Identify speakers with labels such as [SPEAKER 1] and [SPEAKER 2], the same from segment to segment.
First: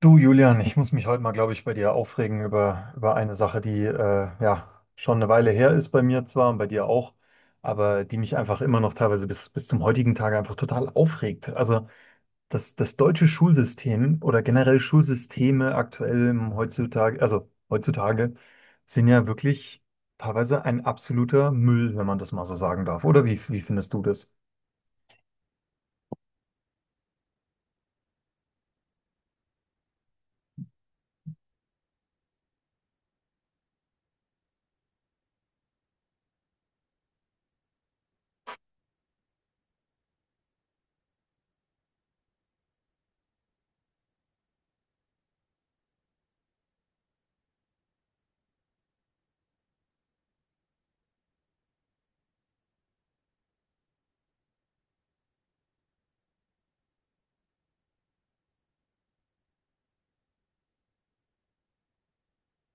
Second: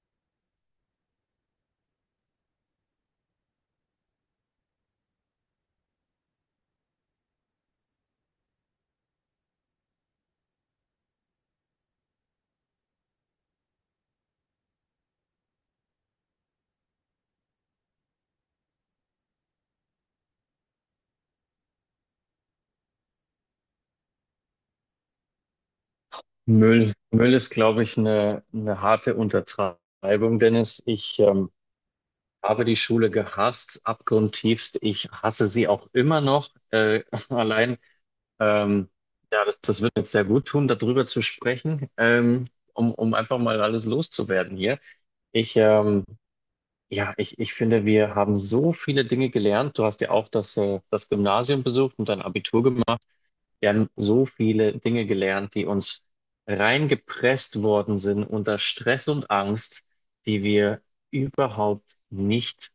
[SPEAKER 1] Du, Julian, ich muss mich heute mal, glaube ich, bei dir aufregen über eine Sache, die ja schon eine Weile her ist bei mir zwar und bei dir auch, aber die mich einfach immer noch teilweise bis zum heutigen Tage einfach total aufregt. Also das deutsche Schulsystem oder generell Schulsysteme aktuell im heutzutage, also heutzutage, sind ja wirklich teilweise ein absoluter Müll, wenn man das mal so sagen darf. Oder wie findest du das?
[SPEAKER 2] Müll, Müll ist, glaube ich, eine harte Untertreibung, Dennis. Ich habe die Schule gehasst, abgrundtiefst. Ich hasse sie auch immer noch. Allein, ähm, ja, das wird jetzt sehr gut tun, darüber zu sprechen, um einfach mal alles loszuwerden hier. Ich, ähm, ja, ich finde, wir haben so viele Dinge gelernt. Du hast ja auch das Gymnasium besucht und dein Abitur gemacht. Wir haben so viele Dinge gelernt, die uns reingepresst worden sind unter Stress und Angst, die wir überhaupt nicht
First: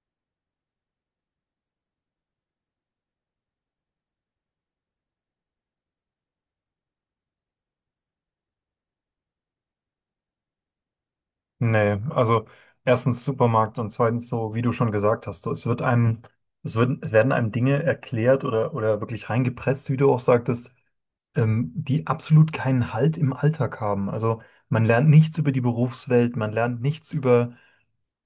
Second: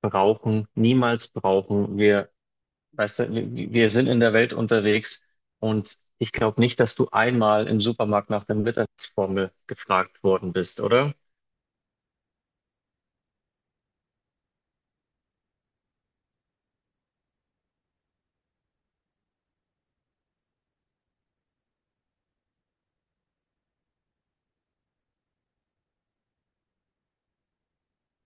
[SPEAKER 2] brauchen, niemals brauchen. Wir, weißt du, wir sind in der Welt unterwegs und ich glaube nicht, dass du einmal im Supermarkt nach der Mittagsformel gefragt worden bist, oder?
[SPEAKER 1] Nee, also erstens Supermarkt und zweitens so, wie du schon gesagt hast, so, es wird, es werden einem Dinge erklärt oder wirklich reingepresst, wie du auch sagtest, die absolut keinen Halt im Alltag haben. Also man lernt nichts über die Berufswelt, man lernt nichts über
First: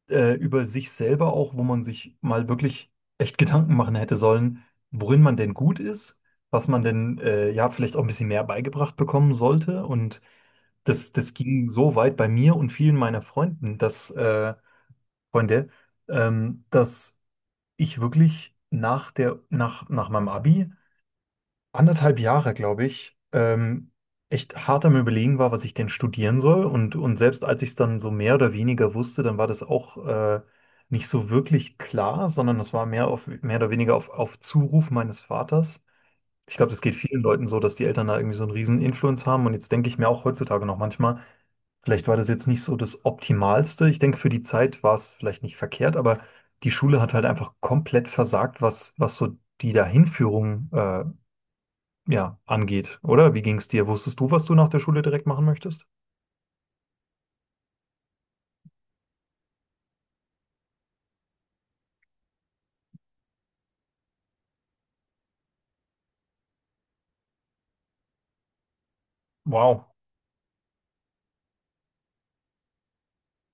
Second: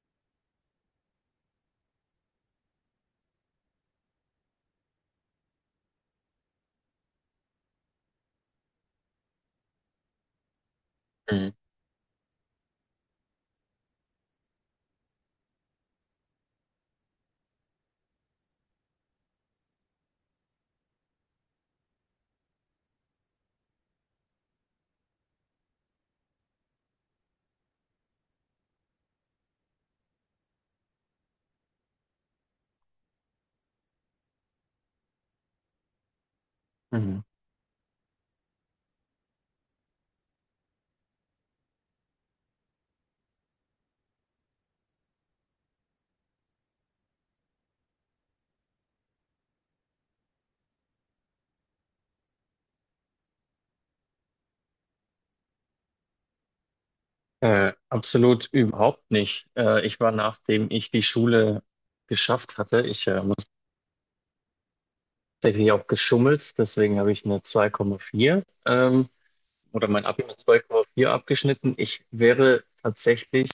[SPEAKER 1] äh, über sich selber auch, wo man sich mal wirklich echt Gedanken machen hätte sollen, worin man denn gut ist, was man denn ja vielleicht auch ein bisschen mehr beigebracht bekommen sollte. Und das
[SPEAKER 2] Mhm.
[SPEAKER 1] ging so weit bei mir und vielen meiner Freunden, Freunde, dass ich wirklich nach meinem Abi anderthalb Jahre, glaube ich, echt hart am Überlegen war, was ich denn studieren soll. Und selbst als ich es dann so mehr oder weniger wusste, dann war das auch nicht so wirklich klar, sondern das war mehr oder weniger auf Zuruf meines Vaters. Ich glaube, das geht vielen
[SPEAKER 2] Mhm.
[SPEAKER 1] Leuten so, dass die Eltern da irgendwie so einen riesen Influence haben. Und jetzt denke ich mir auch heutzutage noch manchmal, vielleicht war das jetzt nicht so das Optimalste. Ich denke, für die Zeit war es vielleicht nicht verkehrt, aber die Schule hat halt einfach komplett versagt, was so die Dahinführung ja, angeht, oder? Wie ging es dir? Wusstest du, was du nach der Schule direkt machen möchtest?
[SPEAKER 2] Absolut überhaupt nicht. Ich war, nachdem ich die Schule geschafft hatte, ich muss tatsächlich auch geschummelt, deswegen habe ich eine 2,4 oder
[SPEAKER 1] Wow,
[SPEAKER 2] mein Abi mit 2,4 abgeschnitten. Ich wäre tatsächlich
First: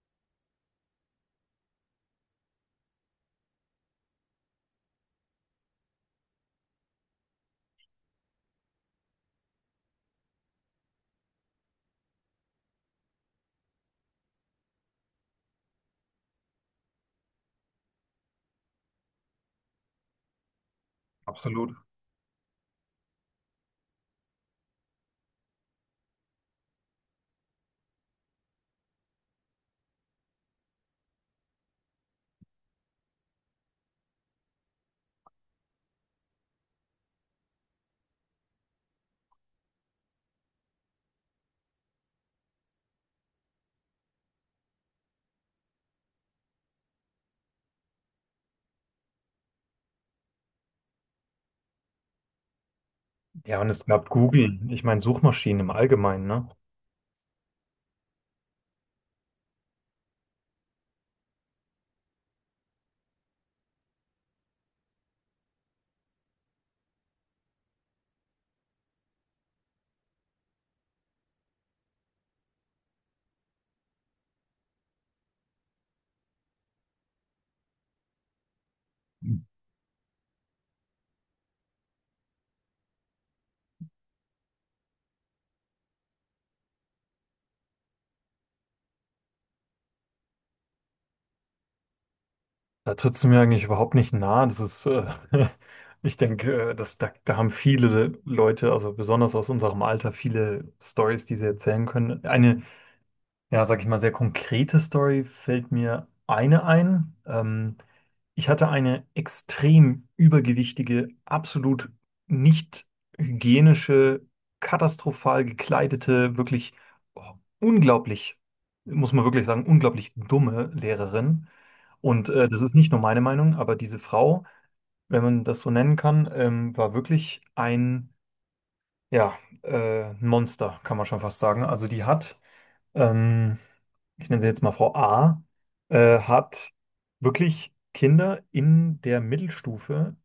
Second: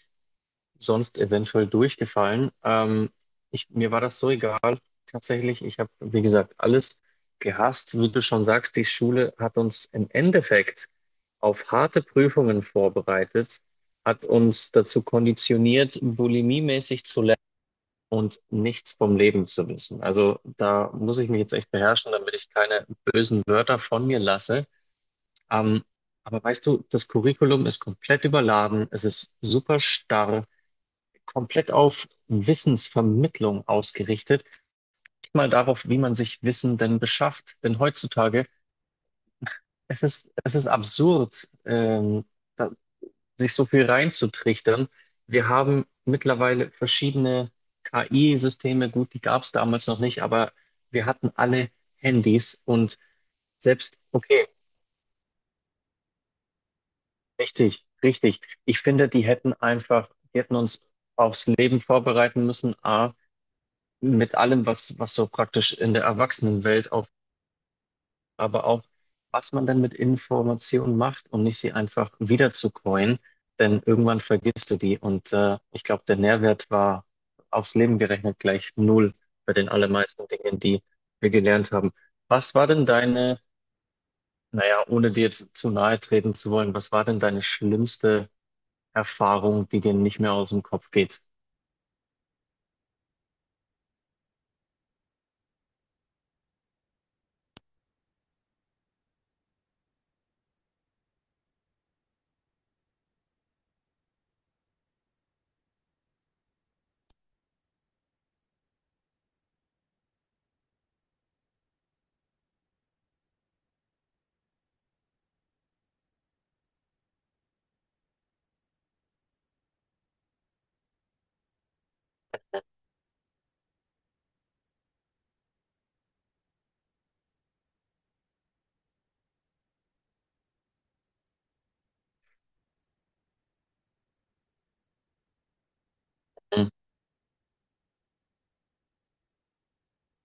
[SPEAKER 2] sonst eventuell durchgefallen. Ich, mir war das so egal, tatsächlich. Ich habe, wie gesagt, alles gehasst. Wie du schon sagst, die Schule hat uns im Endeffekt auf harte Prüfungen vorbereitet, hat uns dazu konditioniert, bulimiemäßig zu und nichts vom Leben zu wissen. Also da muss ich mich jetzt
[SPEAKER 1] absolut.
[SPEAKER 2] echt beherrschen, damit ich keine bösen Wörter von mir lasse. Ähm, aber weißt du, das Curriculum ist komplett überladen, es ist super starr, komplett auf Wissensvermittlung ausgerichtet. Nicht mal darauf, wie man sich Wissen denn beschafft. Denn heutzutage, es ist absurd, da, sich so viel reinzutrichtern. Wir haben mittlerweile verschiedene KI-Systeme, gut, die gab es damals noch nicht, aber wir hatten alle Handys und
[SPEAKER 1] Ja, und es
[SPEAKER 2] selbst,
[SPEAKER 1] gab
[SPEAKER 2] okay,
[SPEAKER 1] Google. Ich meine, Suchmaschinen im Allgemeinen, ne?
[SPEAKER 2] richtig, richtig. Ich finde, die hätten uns aufs Leben vorbereiten müssen, A, mit allem, was, was so praktisch in der Erwachsenenwelt auf aber auch, was man dann mit Informationen macht, um nicht sie einfach wieder zu coin, denn irgendwann vergisst du die und ich glaube, der Nährwert war aufs Leben gerechnet gleich null bei den allermeisten Dingen, die wir gelernt haben. Was war denn deine, naja, ohne dir jetzt zu nahe treten zu wollen, was war denn deine schlimmste Erfahrung, die dir nicht mehr aus dem Kopf geht?
[SPEAKER 1] Da trittst du mir eigentlich überhaupt nicht nahe. Ich denke, da haben viele Leute, also besonders aus unserem Alter, viele Stories, die sie erzählen können. Eine Ja, sag ich mal, sehr konkrete Story fällt mir eine ein. Ich hatte eine extrem übergewichtige, absolut nicht hygienische, katastrophal gekleidete, wirklich unglaublich, muss man wirklich sagen, unglaublich dumme Lehrerin. Und das ist nicht nur meine Meinung, aber diese Frau, wenn man das so nennen kann, war wirklich ja, ein Monster, kann man schon fast sagen. Also die hat ähm, ich nenne sie jetzt mal Frau A,
[SPEAKER 2] Mhm.
[SPEAKER 1] hat wirklich Kinder in der Mittelstufe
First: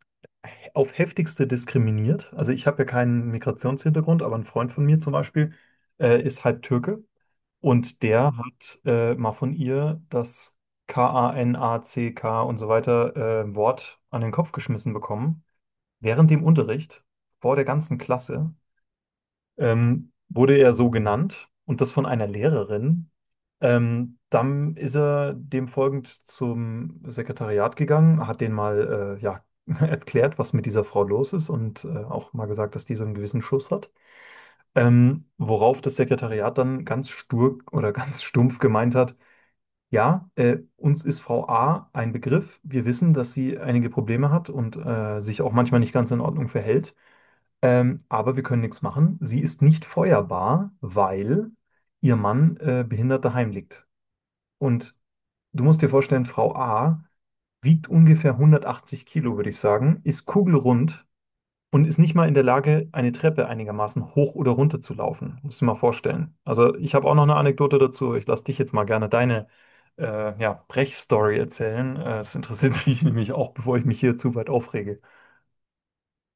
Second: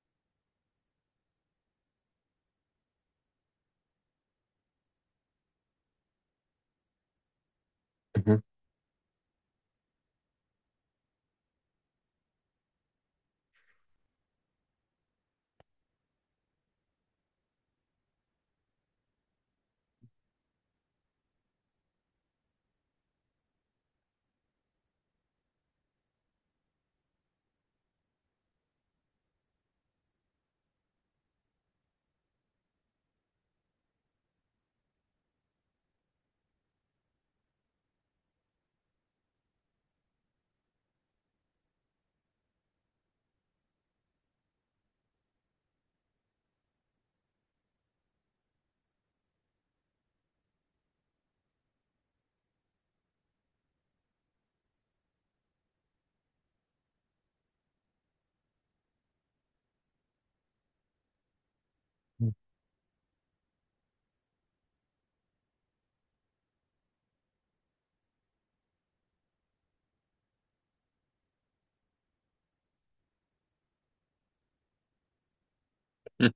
[SPEAKER 1] auf heftigste diskriminiert. Also ich habe ja keinen Migrationshintergrund, aber ein Freund von mir zum Beispiel ist halb Türke und der
[SPEAKER 2] Mhm.
[SPEAKER 1] hat mal von ihr das Kanack und so weiter Wort an den Kopf geschmissen bekommen. Während dem Unterricht, vor der ganzen Klasse, wurde er so genannt und das von einer Lehrerin. Dann ist er dem folgend zum Sekretariat gegangen, hat denen mal ja, erklärt, was mit dieser Frau los ist und auch mal gesagt, dass die so einen gewissen Schuss hat. Worauf das Sekretariat dann ganz stur oder ganz stumpf gemeint hat, ja, uns ist Frau A ein Begriff. Wir wissen, dass sie einige Probleme hat und sich auch manchmal nicht ganz in Ordnung verhält. Aber wir können nichts machen. Sie ist nicht feuerbar, weil ihr Mann behindert daheim liegt. Und du musst dir vorstellen, Frau A wiegt ungefähr 180 Kilo, würde ich sagen, ist kugelrund und ist nicht mal in der Lage, eine Treppe einigermaßen hoch oder runter zu laufen. Musst du dir mal vorstellen. Also ich habe auch noch eine Anekdote dazu. Ich lasse dich jetzt mal gerne deine ja, Brechstory erzählen. Das interessiert mich nämlich auch, bevor ich mich hier zu weit aufrege.
[SPEAKER 2] Mhm.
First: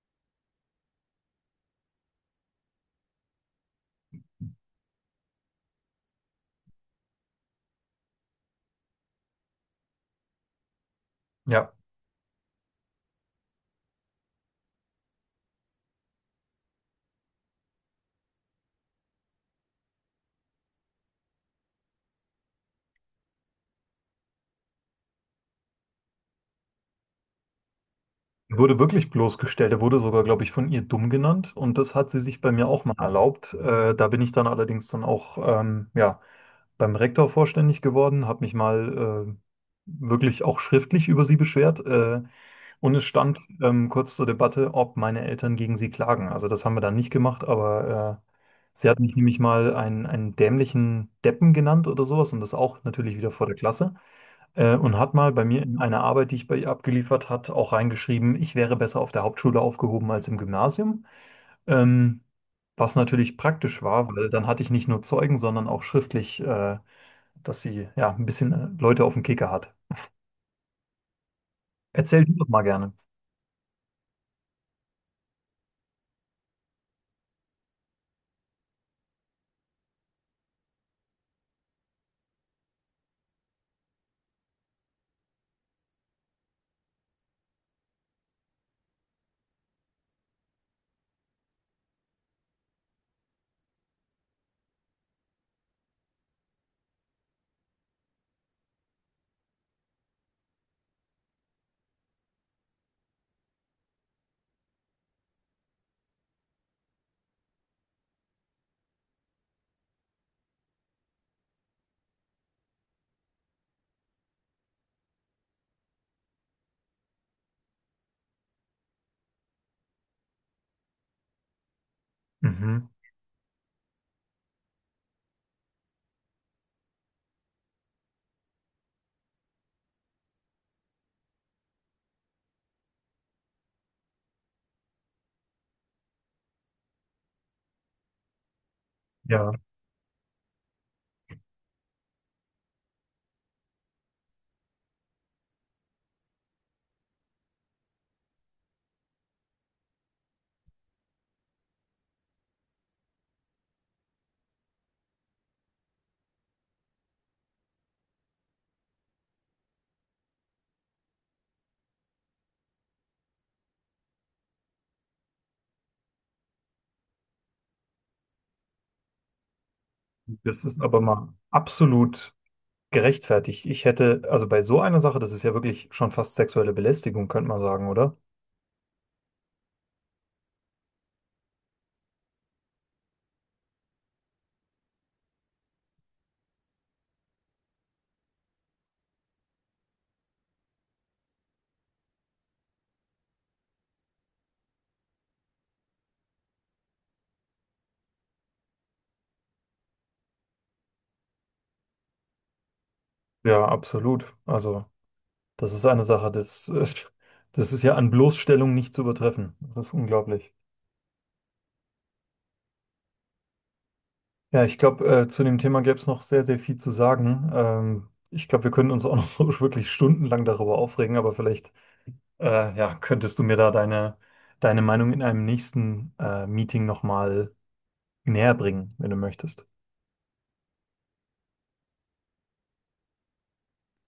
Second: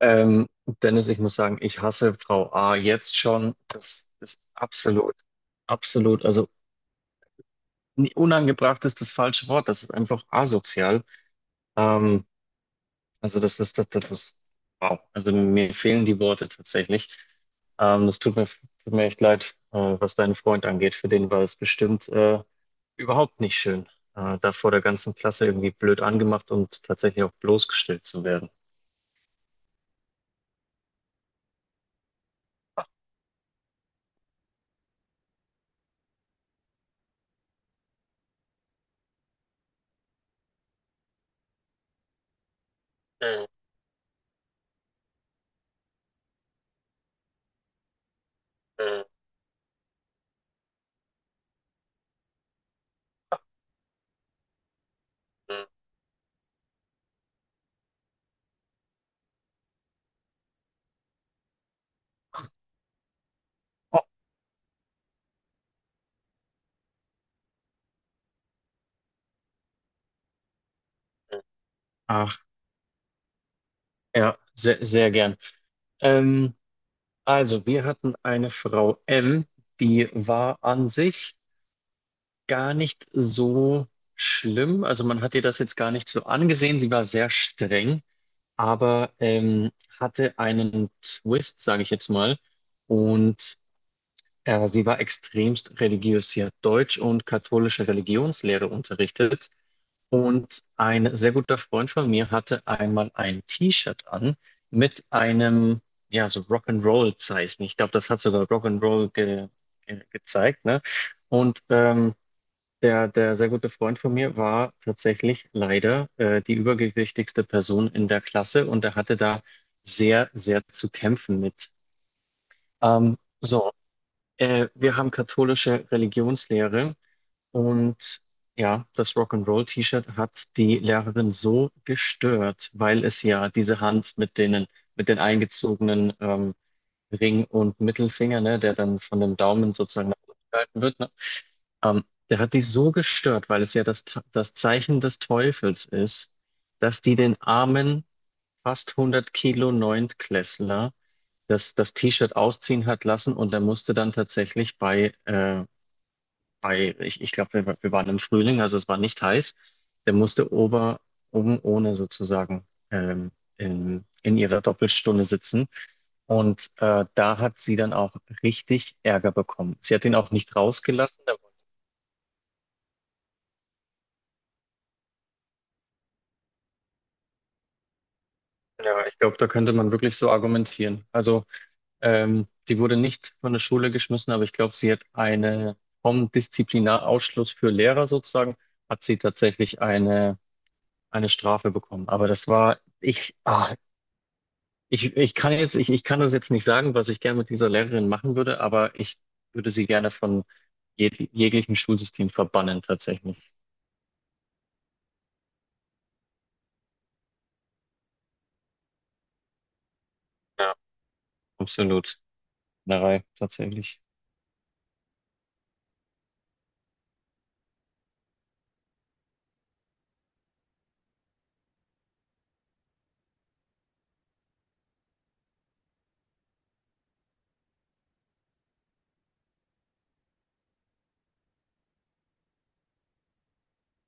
[SPEAKER 2] Ähm, Dennis, ich muss sagen, ich hasse Frau A jetzt schon. Das ist absolut, absolut. Also nee, unangebracht ist das falsche Wort. Das ist einfach asozial.
[SPEAKER 1] Ja,
[SPEAKER 2] Ähm, also das ist wow. Also mir fehlen die Worte tatsächlich. Das tut mir echt leid, was deinen Freund angeht. Für den war es bestimmt überhaupt nicht schön, da vor der ganzen Klasse irgendwie blöd angemacht und tatsächlich auch bloßgestellt zu werden.
[SPEAKER 1] er wurde wirklich bloßgestellt. Er wurde sogar, glaube ich, von ihr dumm genannt und das hat sie sich bei mir auch mal erlaubt. Da bin ich dann allerdings dann auch ja, beim Rektor vorständig geworden, habe mich mal wirklich auch schriftlich über sie beschwert. Und es stand
[SPEAKER 2] Mhm,
[SPEAKER 1] kurz zur Debatte, ob meine Eltern gegen sie klagen. Also das haben wir dann nicht gemacht, aber sie hat
[SPEAKER 2] mhm,
[SPEAKER 1] mich nämlich mal einen dämlichen Deppen genannt oder sowas und das auch natürlich wieder vor der Klasse. Und hat mal bei mir
[SPEAKER 2] mhm,
[SPEAKER 1] in einer Arbeit, die ich bei ihr abgeliefert hat, auch reingeschrieben, ich wäre besser auf der Hauptschule aufgehoben als im Gymnasium. Ähm, Was natürlich praktisch war, weil dann hatte ich nicht nur Zeugen, sondern auch schriftlich, dass sie ja ein bisschen Leute auf den Kicker hat.
[SPEAKER 2] mhm.
[SPEAKER 1] Erzähl du
[SPEAKER 2] Ach,
[SPEAKER 1] doch mal gerne.
[SPEAKER 2] ja, sehr, sehr gern. Ähm, also, wir hatten eine Frau M, die war an sich gar nicht so schlimm. Also man hat ihr das jetzt gar nicht so angesehen. Sie war sehr streng, aber hatte einen Twist, sage ich jetzt mal. Und sie war extremst religiös. Sie hat Deutsch und katholische Religionslehre unterrichtet. Und ein sehr guter Freund von mir hatte einmal ein T-Shirt an mit einem, ja, so Rock'n'Roll-Zeichen. Ich glaube, das hat sogar Rock'n'Roll ge ge gezeigt, ne? Und der sehr gute Freund von mir war tatsächlich leider die übergewichtigste Person in der Klasse und er hatte da sehr, sehr zu kämpfen mit.
[SPEAKER 1] Mhm.
[SPEAKER 2] Ähm, so, wir haben katholische Religionslehre und ja, das Rock'n'Roll-T-Shirt hat die Lehrerin so gestört, weil es ja diese Hand mit denen, mit den eingezogenen Ring und Mittelfinger, ne, der dann von dem
[SPEAKER 1] Ja,
[SPEAKER 2] Daumen sozusagen nach unten gehalten wird, ne, ähm, der hat die so gestört, weil es ja das Zeichen des Teufels ist, dass die den armen, fast 100 Kilo Neuntklässler das T-Shirt ausziehen hat lassen und er musste dann tatsächlich bei ich glaube, wir waren im Frühling, also es war nicht heiß. Der musste ober, oben ohne sozusagen in ihrer Doppelstunde sitzen. Und da hat sie dann auch richtig Ärger bekommen. Sie hat ihn auch nicht
[SPEAKER 1] das ist aber
[SPEAKER 2] rausgelassen.
[SPEAKER 1] mal
[SPEAKER 2] Da,
[SPEAKER 1] absolut gerechtfertigt. Ich hätte, also bei so einer Sache, das ist ja wirklich schon fast sexuelle Belästigung, könnte man sagen, oder?
[SPEAKER 2] ja, ich glaube, da könnte man wirklich so argumentieren. Also, die wurde nicht von der Schule geschmissen, aber ich glaube, sie hat eine vom Disziplinarausschluss für Lehrer sozusagen, hat sie tatsächlich eine Strafe bekommen. Aber das war, ich, ich kann jetzt, ich kann das jetzt nicht sagen, was ich gerne mit dieser Lehrerin machen würde, aber ich würde sie gerne von jeglichem Schulsystem verbannen, tatsächlich.
[SPEAKER 1] Ja, absolut. Also, das ist eine Sache, das ist ja an Bloßstellung nicht zu übertreffen. Das ist unglaublich.
[SPEAKER 2] Ja, absolut. Narei, tatsächlich.
[SPEAKER 1] Ja, ich glaube, zu dem Thema gäbe es noch sehr, sehr viel zu sagen. Ich glaube, wir können uns auch noch wirklich stundenlang darüber aufregen, aber vielleicht ja, könntest du mir da deine Meinung in einem nächsten Meeting nochmal näher bringen, wenn du möchtest?